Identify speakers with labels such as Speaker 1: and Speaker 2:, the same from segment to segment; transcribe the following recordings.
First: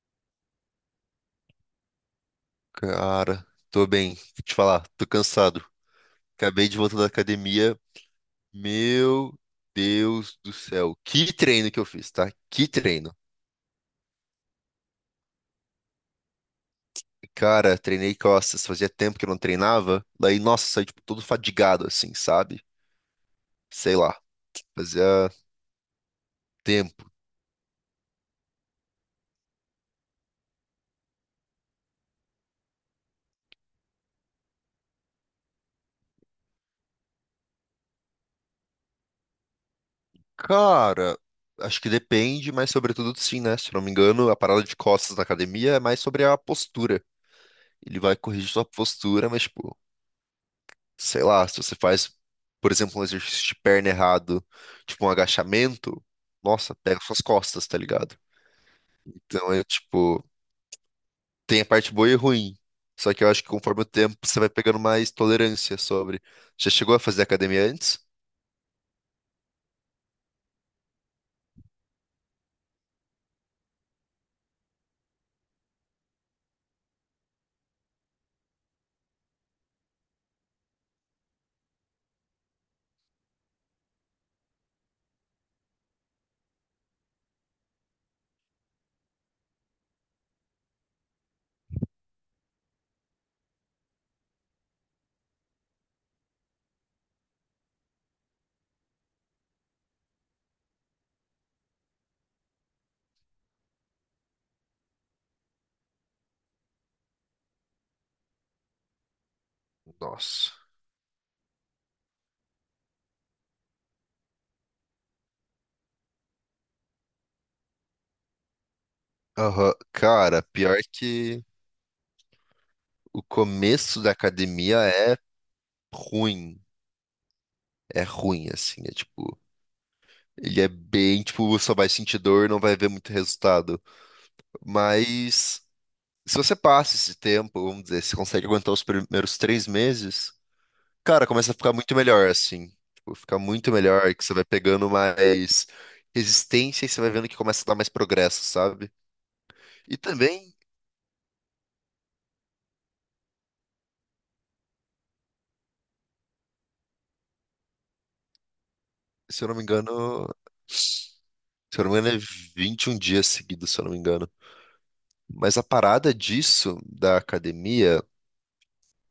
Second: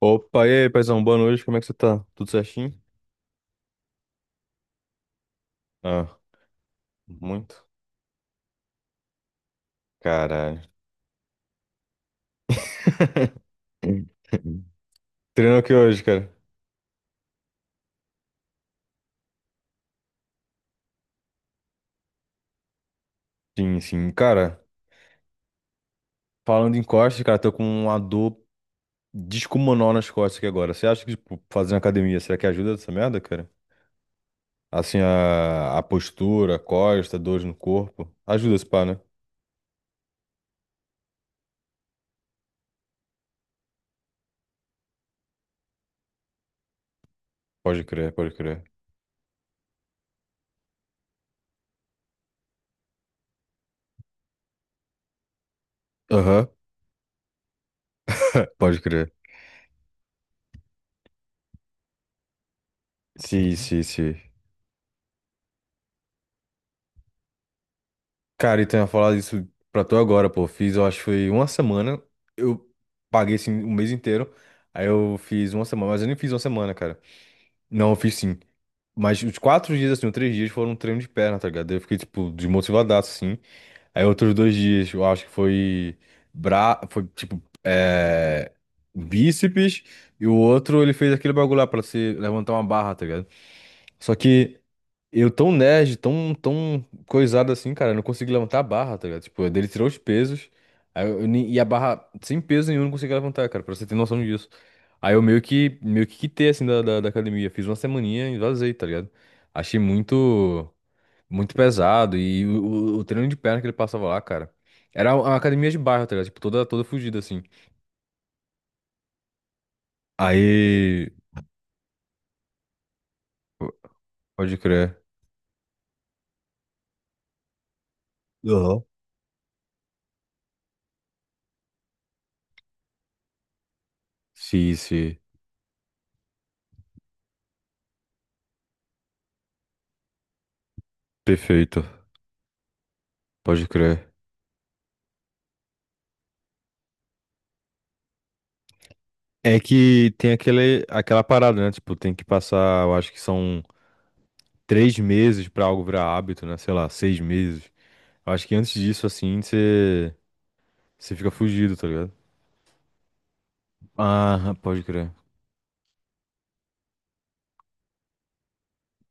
Speaker 1: Opa, e aí, paizão, boa noite, como é que você tá? Tudo certinho?
Speaker 2: Cara, tô bem. Vou te falar, tô cansado.
Speaker 1: Ah,
Speaker 2: Acabei de voltar da
Speaker 1: muito?
Speaker 2: academia. Meu Deus do
Speaker 1: Caralho.
Speaker 2: céu. Que treino que eu fiz, tá? Que treino.
Speaker 1: Treino aqui hoje, cara.
Speaker 2: Cara, treinei costas. Fazia tempo que eu não treinava. Daí, nossa, saí, tipo, todo fadigado, assim, sabe?
Speaker 1: Sim,
Speaker 2: Sei
Speaker 1: sim.
Speaker 2: lá.
Speaker 1: Cara,
Speaker 2: Fazia
Speaker 1: falando em
Speaker 2: tempo.
Speaker 1: costas, cara, tô com uma dor descomunal nas costas aqui agora. Você acha que, tipo, fazendo academia, será que ajuda essa merda, cara? Assim, a postura, a costa, dores no corpo. Ajuda esse pá, né?
Speaker 2: Cara, acho que depende, mas sobretudo sim, né? Se eu não me engano, a parada de costas na academia é mais sobre a postura.
Speaker 1: Pode
Speaker 2: Ele
Speaker 1: crer,
Speaker 2: vai
Speaker 1: pode
Speaker 2: corrigir
Speaker 1: crer.
Speaker 2: sua postura, mas, tipo, sei lá, se você faz, por exemplo, um exercício de perna errado, tipo um agachamento,
Speaker 1: Aham.
Speaker 2: nossa, pega suas costas, tá ligado?
Speaker 1: Pode crer.
Speaker 2: Então é tipo, tem a parte boa e ruim. Só que eu acho que
Speaker 1: Sim, sim,
Speaker 2: conforme o tempo
Speaker 1: sim.
Speaker 2: você vai pegando mais tolerância sobre. Já chegou a fazer academia antes?
Speaker 1: Cara, então eu ia falar isso pra tu agora, pô. Fiz, eu acho que foi uma semana. Eu paguei, assim, o mês inteiro. Aí eu fiz uma semana, mas eu nem fiz uma semana, cara. Não, eu fiz sim. Mas os quatro dias, assim, os três dias foram um treino de perna, tá ligado? Eu fiquei, tipo, desmotivadaço, assim. Aí outros dois dias, eu acho que foi... Foi, tipo, Bíceps. E o outro, ele fez aquele bagulho lá pra se levantar uma barra, tá ligado? Só que... Eu tão nerd, tão, tão coisado assim, cara, eu não consigo levantar a barra, tá ligado? Tipo, ele tirou os pesos, aí eu nem- e a barra sem peso nenhum eu não consegui levantar, cara, pra você ter noção disso. Aí eu meio que quitei, assim, da academia. Fiz uma semaninha e vazei, tá ligado? Achei
Speaker 2: Nossa.
Speaker 1: muito, muito pesado e o treino de perna que ele passava lá, cara, era uma academia de bairro, tá ligado? Tipo, toda fugida, assim.
Speaker 2: Aham. Cara, pior
Speaker 1: Aí,
Speaker 2: que o começo da
Speaker 1: pode
Speaker 2: academia
Speaker 1: crer.
Speaker 2: é ruim. É ruim, assim.
Speaker 1: Aham.
Speaker 2: É tipo. Ele é bem, tipo, só vai sentir dor, não vai ver muito resultado.
Speaker 1: Sim, sim.
Speaker 2: Mas. Se você passa esse tempo, vamos dizer, se consegue aguentar os primeiros 3 meses, cara, começa a ficar muito
Speaker 1: Perfeito.
Speaker 2: melhor, assim. Tipo, fica
Speaker 1: Pode
Speaker 2: muito
Speaker 1: crer.
Speaker 2: melhor, que você vai pegando mais resistência e você vai vendo que começa a dar mais progresso, sabe?
Speaker 1: É
Speaker 2: E
Speaker 1: que tem
Speaker 2: também,
Speaker 1: aquela parada, né? Tipo, tem que passar, eu acho que são três meses pra algo virar hábito, né? Sei lá, seis meses. Eu acho que antes disso, assim,
Speaker 2: se eu não me
Speaker 1: você
Speaker 2: engano, se
Speaker 1: você fica fugido,
Speaker 2: eu
Speaker 1: tá
Speaker 2: não me
Speaker 1: ligado?
Speaker 2: engano, é 21 dias seguidos, se eu não me engano.
Speaker 1: Ah, pode crer.
Speaker 2: Mas a parada disso, da academia,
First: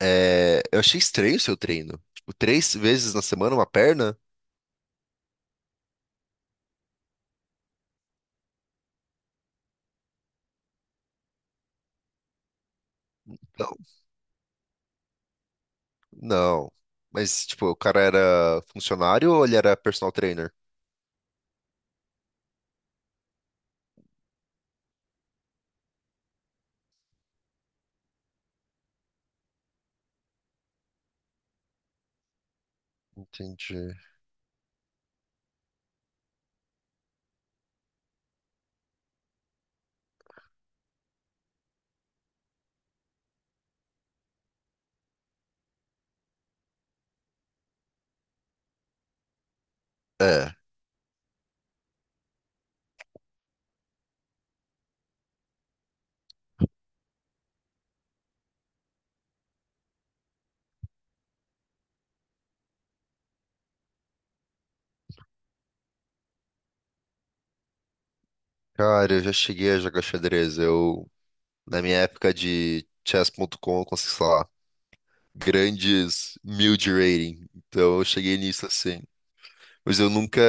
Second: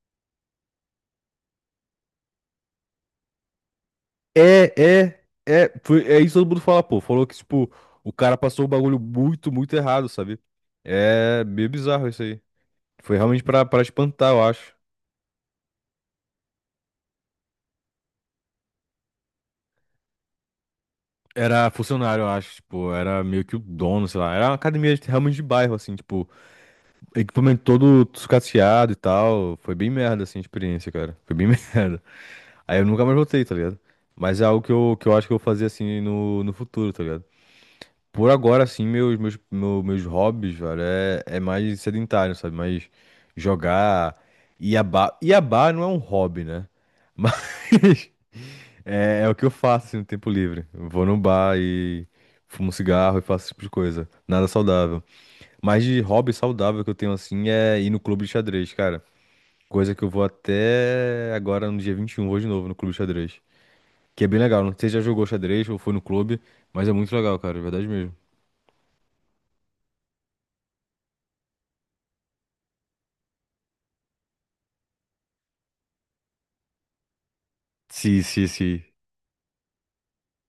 Speaker 2: é... eu achei estranho o seu treino. Tipo, três vezes na semana, uma perna?
Speaker 1: É, é. Foi, é isso que todo mundo fala, pô. Falou que, tipo, o cara passou o bagulho muito, muito errado, sabe? É meio bizarro isso aí. Foi realmente pra espantar, eu acho.
Speaker 2: Não. Mas, tipo, o cara era funcionário ou ele era personal trainer?
Speaker 1: Era funcionário, eu acho, tipo, era meio que o dono, sei lá. Era uma academia realmente de bairro, assim, tipo. Equipamento todo sucateado e tal. Foi bem merda, assim, a experiência, cara. Foi bem merda. Aí eu nunca mais voltei, tá ligado?
Speaker 2: Entendi.
Speaker 1: Mas é algo que eu acho que eu vou fazer, assim, no futuro, tá ligado? Por agora, assim, meus hobbies, velho, é mais sedentário, sabe? Mais jogar. Iabá. Iabá não é um hobby, né? Mas é o que eu faço, assim, no tempo
Speaker 2: É,
Speaker 1: livre. Eu vou no bar e fumo cigarro e faço esse tipo de coisa. Nada saudável. Mas de hobby saudável que eu tenho assim é ir no clube de xadrez, cara. Coisa que eu vou até agora no dia 21, vou de novo no clube de xadrez. Que é bem legal. Não sei se já jogou xadrez ou foi no clube, mas é muito legal, cara. É verdade mesmo.
Speaker 2: cara, eu já cheguei a jogar xadrez. Eu, na minha época de chess.com, eu consegui, sei lá, grandes mil de rating. Então eu
Speaker 1: Sim,
Speaker 2: cheguei
Speaker 1: sim,
Speaker 2: nisso
Speaker 1: sim.
Speaker 2: assim. Mas eu nunca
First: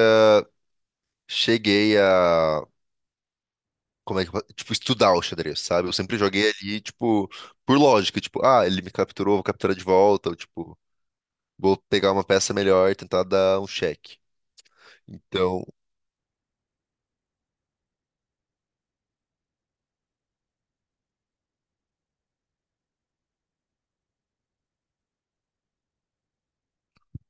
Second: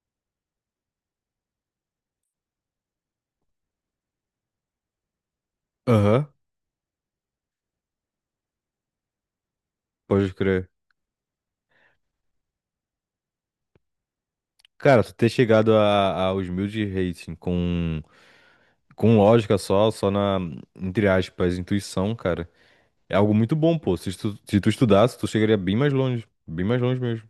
Speaker 2: cheguei a, como é que, eu fa- tipo, estudar o xadrez, sabe? Eu sempre
Speaker 1: Aham,
Speaker 2: joguei ali, tipo, por lógica. Tipo, ah, ele me capturou, vou capturar de volta.
Speaker 1: pode
Speaker 2: Ou,
Speaker 1: crer.
Speaker 2: tipo, vou pegar uma peça melhor e tentar dar um check.
Speaker 1: Cara, tu ter
Speaker 2: Então,
Speaker 1: chegado aos mil de rating com, lógica só na, entre aspas, intuição, cara, é algo muito bom, pô. Se tu estudasse, tu chegaria bem mais longe. Bem mais longe mesmo.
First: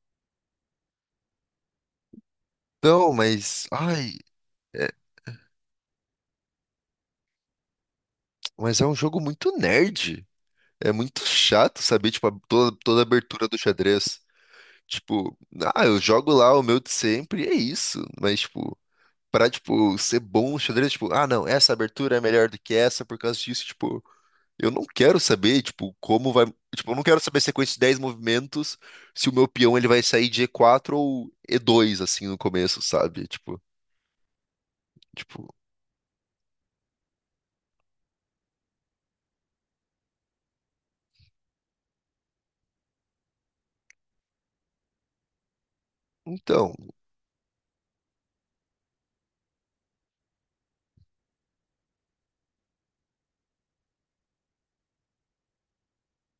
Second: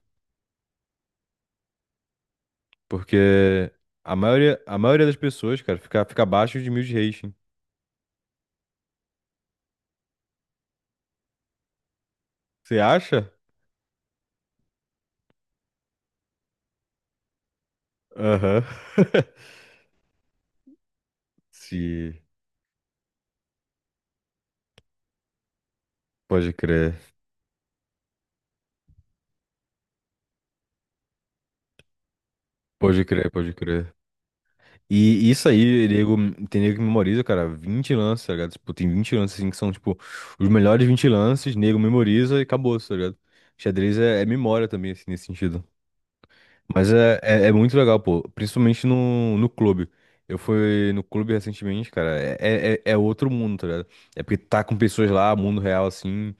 Speaker 2: não, mas.
Speaker 1: Porque a
Speaker 2: Ai,
Speaker 1: maioria, a
Speaker 2: é-
Speaker 1: maioria das pessoas, cara, fica abaixo de mil de rating.
Speaker 2: mas é um jogo muito nerd. É muito chato saber, tipo, a- toda,
Speaker 1: Você
Speaker 2: toda a
Speaker 1: acha?
Speaker 2: abertura do xadrez. Tipo, ah, eu jogo lá o meu de sempre e é isso. Mas,
Speaker 1: Aham.
Speaker 2: tipo, pra, tipo, ser bom no xadrez, tipo, ah, não, essa abertura é
Speaker 1: Se.
Speaker 2: melhor do que essa por causa disso, tipo, eu não quero saber, tipo, como vai.
Speaker 1: Pode
Speaker 2: Tipo, eu
Speaker 1: crer.
Speaker 2: não quero saber a sequência de 10 movimentos se o meu peão ele vai sair de E4 ou E2, assim, no começo,
Speaker 1: Pode
Speaker 2: sabe?
Speaker 1: crer, pode
Speaker 2: Tipo,
Speaker 1: crer. E
Speaker 2: tipo,
Speaker 1: isso aí, nego, tem nego que memoriza, cara, 20 lances, tá ligado? Tipo, tem 20 lances, assim, que são, tipo, os melhores 20 lances, nego memoriza e acabou, tá ligado? Xadrez é memória também, assim, nesse sentido.
Speaker 2: então.
Speaker 1: Mas é muito legal, pô. Principalmente no clube. Eu fui no clube recentemente, cara. É outro mundo, tá ligado? É porque tá com pessoas lá, mundo real, assim.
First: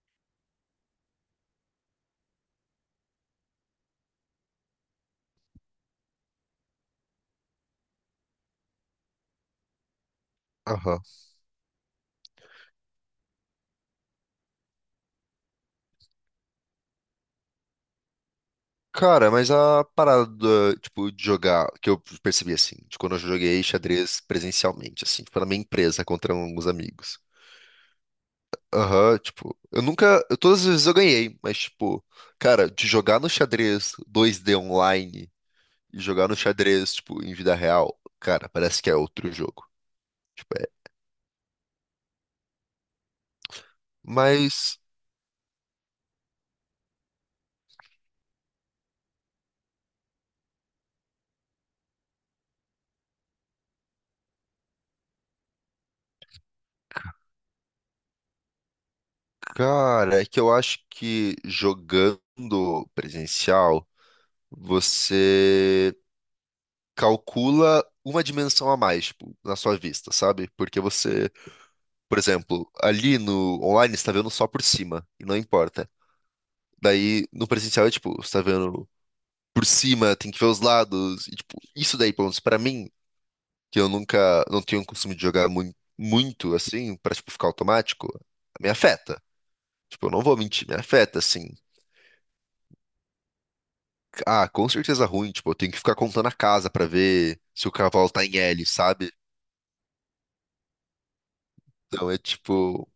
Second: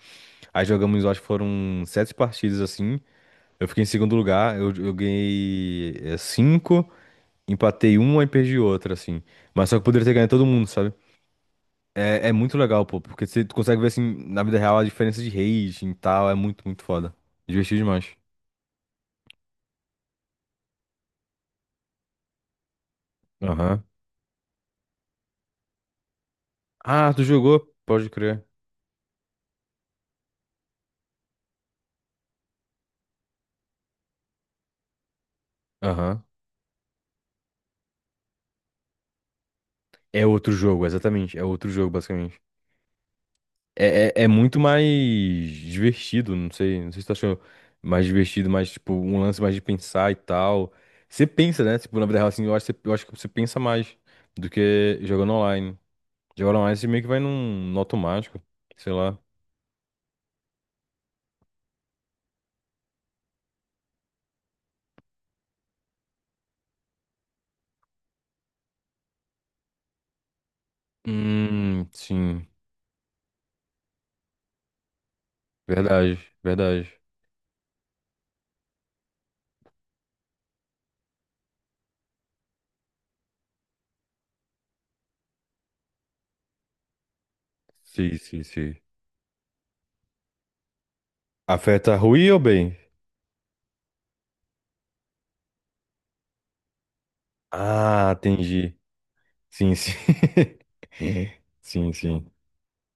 Speaker 1: Aí jogamos, eu acho que foram sete partidas, assim. Eu fiquei em segundo lugar. Eu ganhei cinco, empatei uma e perdi outra, assim. Mas só que eu poderia ter ganho todo mundo, sabe? É muito legal, pô. Porque você consegue ver, assim, na vida real a diferença de rating e tal. É muito, muito foda. Divertido demais.
Speaker 2: Cara, mas a parada, do, tipo, de jogar, que eu percebi assim, de quando eu joguei
Speaker 1: Aham.
Speaker 2: xadrez presencialmente, assim, tipo, na minha empresa contra alguns
Speaker 1: Ah,
Speaker 2: amigos.
Speaker 1: tu jogou? Pode crer.
Speaker 2: Aham, tipo, eu nunca, eu- todas as vezes eu ganhei, mas tipo, cara, de jogar no xadrez 2D online e
Speaker 1: Aham.
Speaker 2: jogar no xadrez, tipo, em vida real, cara, parece que é outro jogo.
Speaker 1: É outro
Speaker 2: Tipo, é.
Speaker 1: jogo, exatamente. É outro jogo, basicamente. É muito
Speaker 2: Mas,
Speaker 1: mais divertido, não sei se tu achou mais divertido, mais tipo, um lance mais de pensar e tal. Você pensa, né? Tipo, na vida real, assim, eu acho que você pensa mais do que jogando online. Jogando online, você meio que vai no automático, sei lá.
Speaker 2: cara, é que eu acho que jogando presencial, você calcula uma dimensão a mais, tipo, na sua vista, sabe? Porque você, por
Speaker 1: Sim.
Speaker 2: exemplo, ali no online você tá vendo só por cima, e não importa.
Speaker 1: Verdade, verdade.
Speaker 2: Daí no presencial é tipo, você tá vendo por cima, tem que ver os lados, e tipo, isso daí, pelo menos pra mim, que eu nunca, não tenho o costume de jogar muito, muito assim, pra tipo, ficar automático,
Speaker 1: Sim, sim,
Speaker 2: me
Speaker 1: sim.
Speaker 2: afeta. Tipo, eu não vou mentir, me afeta, assim.
Speaker 1: Afeta ruim ou bem?
Speaker 2: Ah, com certeza ruim, tipo, eu tenho que ficar contando a casa pra ver se o cavalo
Speaker 1: Ah,
Speaker 2: tá em L,
Speaker 1: entendi.
Speaker 2: sabe?
Speaker 1: Sim, sim. Sim,
Speaker 2: Então é
Speaker 1: sim.
Speaker 2: tipo,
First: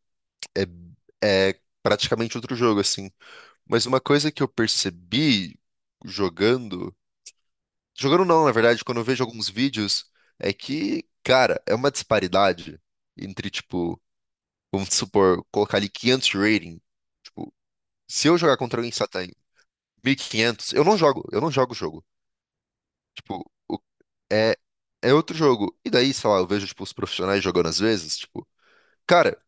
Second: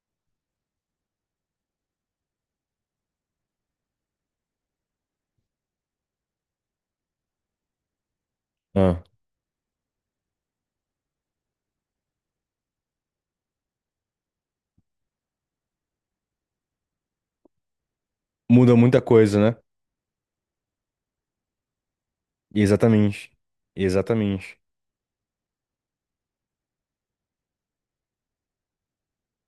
Speaker 2: é, é praticamente outro jogo, assim. Mas uma coisa que eu percebi jogando. Jogando não, na verdade, quando
Speaker 1: Ah.
Speaker 2: eu vejo alguns vídeos, é que, cara, é uma disparidade entre, tipo, vamos supor, colocar ali 500 de rating. Tipo, se eu jogar
Speaker 1: Muda
Speaker 2: contra alguém que
Speaker 1: muita
Speaker 2: só tem
Speaker 1: coisa, né?
Speaker 2: 1500, eu não jogo o jogo.
Speaker 1: Exatamente.
Speaker 2: Tipo, o- é,
Speaker 1: Exatamente.
Speaker 2: é outro jogo. E daí, sei lá, eu vejo, tipo, os profissionais jogando às vezes, tipo, cara,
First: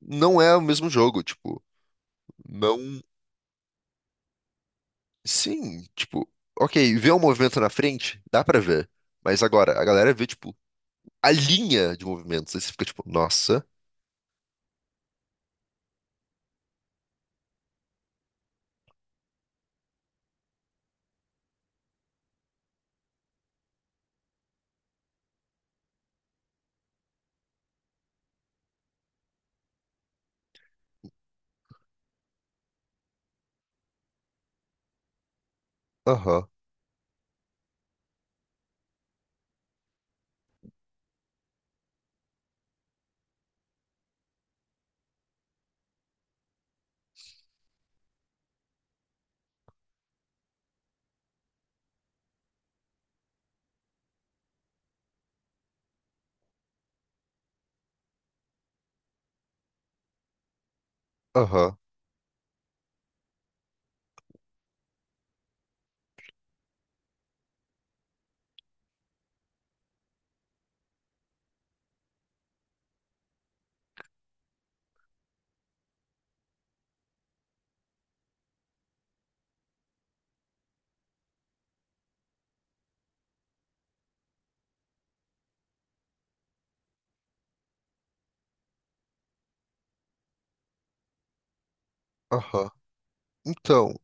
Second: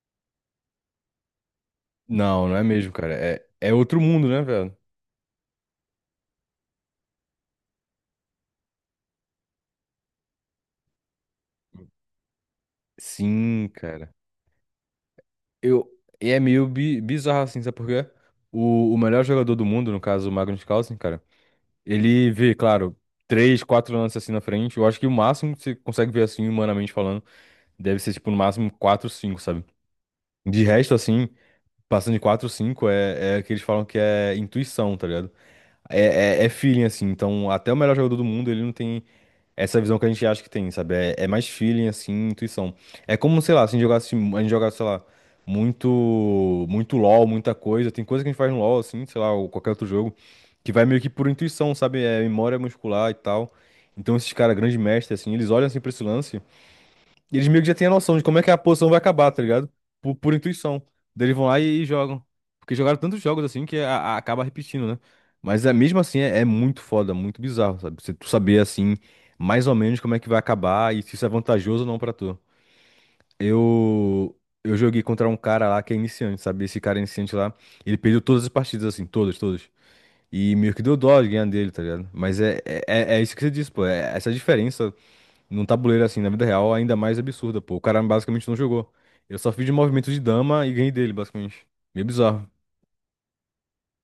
Speaker 2: não é o mesmo jogo, tipo,
Speaker 1: Não, não é mesmo,
Speaker 2: não.
Speaker 1: cara. É outro mundo, né, velho?
Speaker 2: Sim, tipo, ok, ver um movimento na frente, dá pra ver. Mas agora, a galera vê, tipo, a linha de movimentos. Aí você fica tipo, nossa,
Speaker 1: Sim, cara. Eu, e é meio bizarro, assim, sabe por quê? O melhor jogador do mundo, no caso, o Magnus Carlsen, cara, ele vê, claro, três, quatro lances assim na frente. Eu acho que o máximo que você consegue ver, assim, humanamente falando, deve ser, tipo, no máximo quatro, cinco, sabe? De resto, assim, passando de quatro, cinco, é, é, que eles falam que é intuição, tá ligado? é
Speaker 2: aham,
Speaker 1: feeling, assim. Então, até o melhor jogador do mundo, ele não tem. Essa visão que a gente acha que tem, sabe? É mais feeling, assim, intuição. É como, sei lá, se a gente jogasse, sei lá, muito, muito LoL, muita coisa. Tem coisa que a gente faz no LoL, assim, sei lá, ou qualquer outro jogo, que vai meio que por intuição, sabe? É memória muscular e tal. Então, esses caras, grandes mestres, assim, eles olham assim pra esse lance. Eles meio que já têm a noção de como é que a posição vai acabar, tá ligado? Por intuição. Daí eles vão lá
Speaker 2: aham,
Speaker 1: e jogam. Porque jogaram tantos jogos assim que acaba repetindo, né? Mas é, mesmo assim é muito foda, muito bizarro, sabe? Você tu saber assim, mais ou menos como é que vai acabar e se isso é vantajoso ou não pra tu. Eu. Eu joguei contra um cara lá que é iniciante, sabe? Esse cara iniciante lá, ele perdeu todas as partidas, assim, todas, todas. E meio que deu dó de ganhar dele, tá ligado? Mas é isso que você disse, pô. É essa diferença num tabuleiro assim, na vida real, ainda mais absurda, pô. O cara basicamente não jogou. Eu só fiz de movimento de dama e ganhei dele, basicamente. Meio bizarro.
Speaker 2: aham. Então,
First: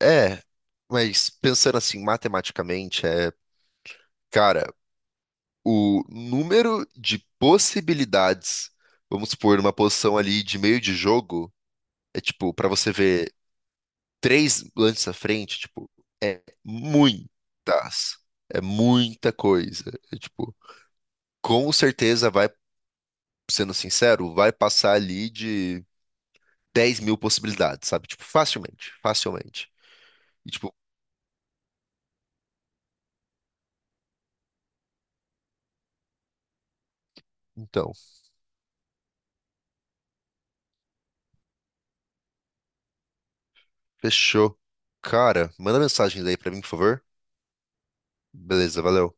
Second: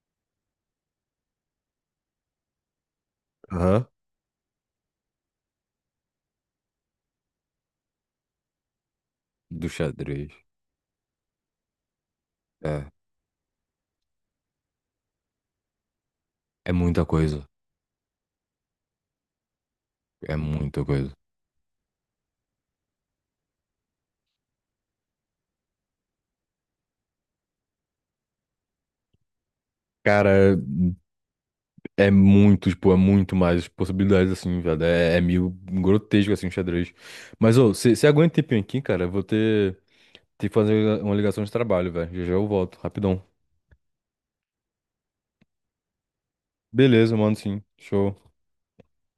Speaker 2: é. Mas pensando assim, matematicamente, é.
Speaker 1: Aham.
Speaker 2: Cara, o número de possibilidades, vamos supor,
Speaker 1: Do
Speaker 2: numa posição
Speaker 1: xadrez.
Speaker 2: ali de meio de jogo, é tipo, pra
Speaker 1: É.
Speaker 2: você ver três lances à frente, tipo, é
Speaker 1: É muita
Speaker 2: muitas.
Speaker 1: coisa.
Speaker 2: É muita coisa. É,
Speaker 1: É
Speaker 2: tipo.
Speaker 1: muita coisa.
Speaker 2: Com certeza vai, sendo sincero, vai passar ali de 10 mil possibilidades, sabe? Tipo, facilmente, facilmente. E
Speaker 1: Cara,
Speaker 2: tipo,
Speaker 1: é muito, tipo, é muito mais possibilidades, assim, velho. É meio grotesco, assim, o xadrez. Mas, ô,
Speaker 2: então,
Speaker 1: você aguenta um tempinho aqui, cara? Eu vou ter que fazer uma ligação de trabalho, velho. Já já eu volto, rapidão.
Speaker 2: fechou. Cara, manda mensagens aí pra mim, por favor.
Speaker 1: Beleza, mano, sim. Show.
Speaker 2: Beleza, valeu.